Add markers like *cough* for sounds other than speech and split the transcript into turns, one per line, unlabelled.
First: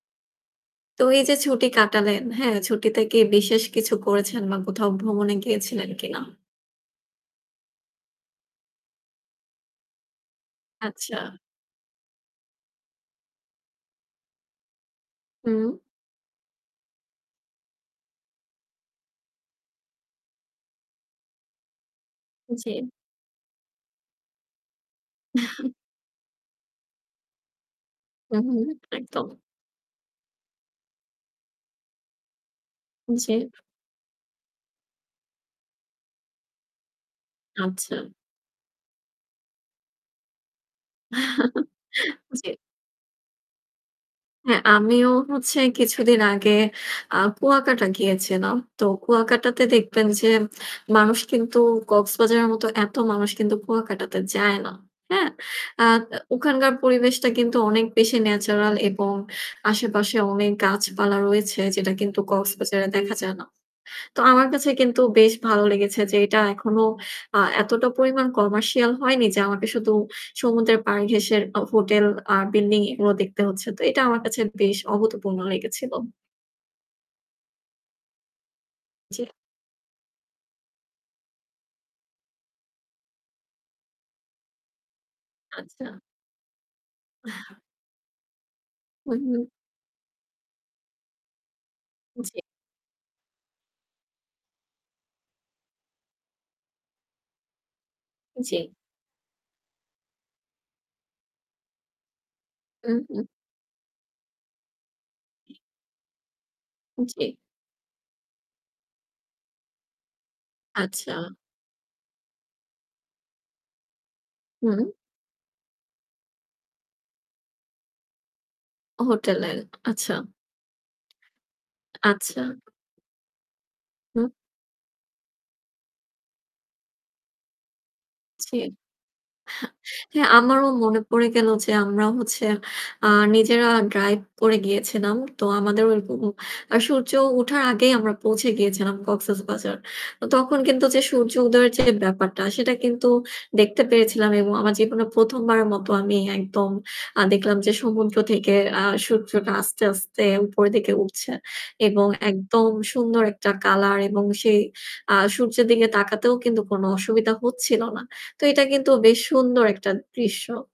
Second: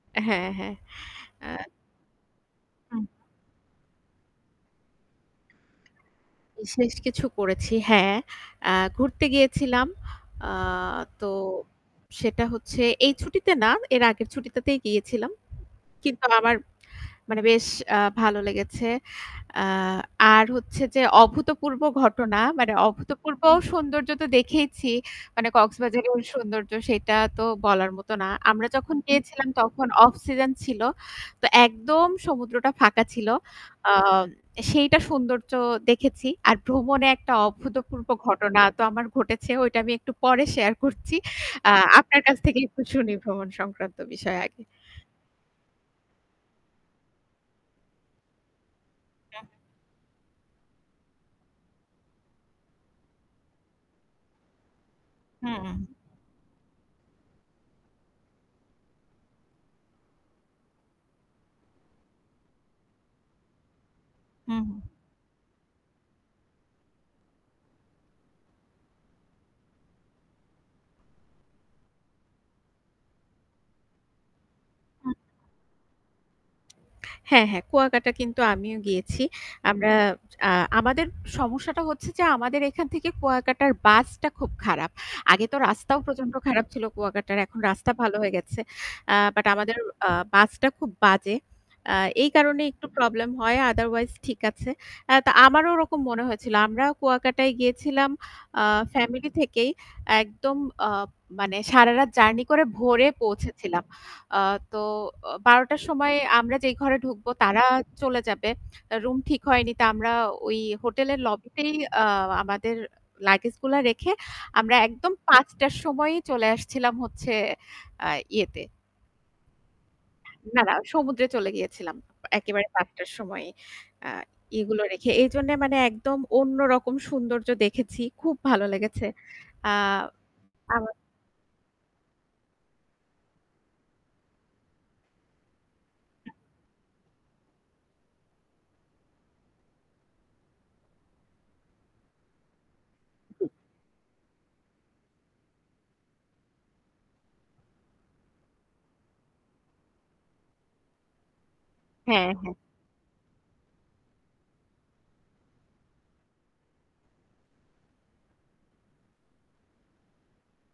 হ্যাঁ, হ্যাঁ।
তো এই যে
অ্যা
ছুটি কাটালেন, হ্যাঁ, ছুটিতে
হু।
কি বিশেষ কিছু করেছেন বা কোথাও ভ্রমণে গিয়েছিলেন কিনা?
বিশেষ কিছু করেছি হ্যাঁ। আ ঘুরতে গিয়েছিলাম। আ
আচ্ছা।
তো সেটা হচ্ছে এই ছুটিতে না এর আগের ছুটিটাতেই গিয়েছিলাম।
হম।
কিন্তু আমার মানে বেশ আ ভালো লেগেছে। আ আর হচ্ছে যে অভূতপূর্ব ঘটনা, মানে
জি।
অভূতপূর্ব সৌন্দর্য তো দেখেইছি। মানে
*chuckles*
কক্সবাজারের সৌন্দর্য সেটা তো বলার মতো না।
হু, হু
আমরা যখন
একদম।
গিয়েছিলাম তখন অফ সিজন ছিল। তো একদম সমুদ্রটা ফাঁকা ছিল।
জি।
আ সেইটা সৌন্দর্য দেখেছি। আর ভ্রমণে একটা
আচ্ছা।
অভূতপূর্ব ঘটনা তো আমার ঘটেছে। ওইটা আমি একটু পরে শেয়ার করছি। আ
*chuckles*
আপনার কাছ
জি।
থেকে একটু শুনি ভ্রমণ সংক্রান্ত বিষয়
হ্যাঁ,
আগে।
আমিও হচ্ছে কিছুদিন আগে আ কুয়াকাটা গিয়েছিলাম। তো
হুম।
কুয়াকাটাতে দেখবেন যে মানুষ কিন্তু কক্সবাজারের মতো এত মানুষ কিন্তু কুয়াকাটাতে যায় না। হ্যাঁ?
হু,
আ
হু।
ওখানকার পরিবেশটা কিন্তু অনেক বেশি ন্যাচারাল এবং আশেপাশে অনেক গাছপালা রয়েছে যেটা কিন্তু কক্সবাজারে দেখা যায় না। তো আমার
হু,
কাছে
হুম।
কিন্তু বেশ ভালো লেগেছে যে এটা এখনো আ এতটা পরিমাণ আ কমার্শিয়াল হয়নি যে আমাকে সমুদ্র পার ঘেঁষে হোটেল আর বিল্ডিং এগুলো দেখতে হচ্ছে। তো এটা আমার কাছে বেশ
হু।
অভূতপূর্ণ লেগেছিল।
হ্যাঁ, হ্যাঁ কুয়াকাটা কিন্তু আমিও
জি।
গিয়েছি। আমরা আ আমাদের সমস্যাটা হচ্ছে যে আমাদের এখান থেকে কুয়াকাটার বাসটা খুব খারাপ। আগে তো রাস্তাও
আচ্ছা।
প্রচন্ড খারাপ ছিল কুয়াকাটার
আহ
এখন রাস্তা ভালো হয়ে গেছে। আ
হুম, হুম।
বাট আমাদের আ বাসটা খুব বাজে। আ এই
জি।
কারণে একটু প্রবলেম হয়। আদারওয়াইজ ঠিক আছে। আ তো আমারও ওরকম মনে হয়েছিল। আমরাও কুয়াকাটায় গিয়েছিলাম আ
জি।
ফ্যামিলি থেকেই একদম আ মানে সারারাত জার্নি করে
হুম,
ভোরে
হুম।
পৌঁছেছিলাম। আ তো অ 12ঃ০০ টার সময় আমরা যেই ঘরে ঢুকবো
জি।
তারা চলে যাবে। রুম ঠিক হয়নি তো আমরা ওই হোটেলের
আচ্ছা।
লবিতেই আ আমাদের লাগেজ গুলা রেখে আমরা
হুম।
একদম 5 টার সময় চলে আসছিলাম হচ্ছে আ ইয়েতে।
হোটেল এ, আচ্ছা।
না, না সমুদ্রে চলে গিয়েছিলাম।
আচ্ছা।
একেবারে 5 টার সময়। আ
হুম।
এগুলো রেখে। এজন্য মানে একদম অন্য রকম সৌন্দর্য দেখেছি। খুব
ছি।
ভালো লেগেছে। আ
আমারও
আমার
মনে পড়ে গেলো যে আমরা হচ্ছে আর আ নিজেরা ড্রাইভ করে গিয়েছিলাম। তো আমাদের ঐরকম
হু।
আ সূর্য উঠার আগেই আমরা পৌঁছে গিয়েছিলাম কক্সবাজার। তো তখন কিন্তু যে সূর্য উদয়ের যে ব্যাপারটা সেটা কিন্তু
হু।
দেখতে পেরেছিলাম এবং আমার জীবনে ১ম বারের মতো আমি একদম আ দেখলাম যে সমুদ্র থেকে সূর্যটা আস্তে, আস্তে উপরের দিকে উঠছে। এবং
হ্যাঁ, হ্যাঁ।
একদম সুন্দর একটা কালার এবং সেই আ সূর্যের দিকে তাকাতেও কিন্তু কোনো অসুবিধা হচ্ছিল না। তো এটা কিন্তু বেশ সুন্দর একটা দৃশ্য।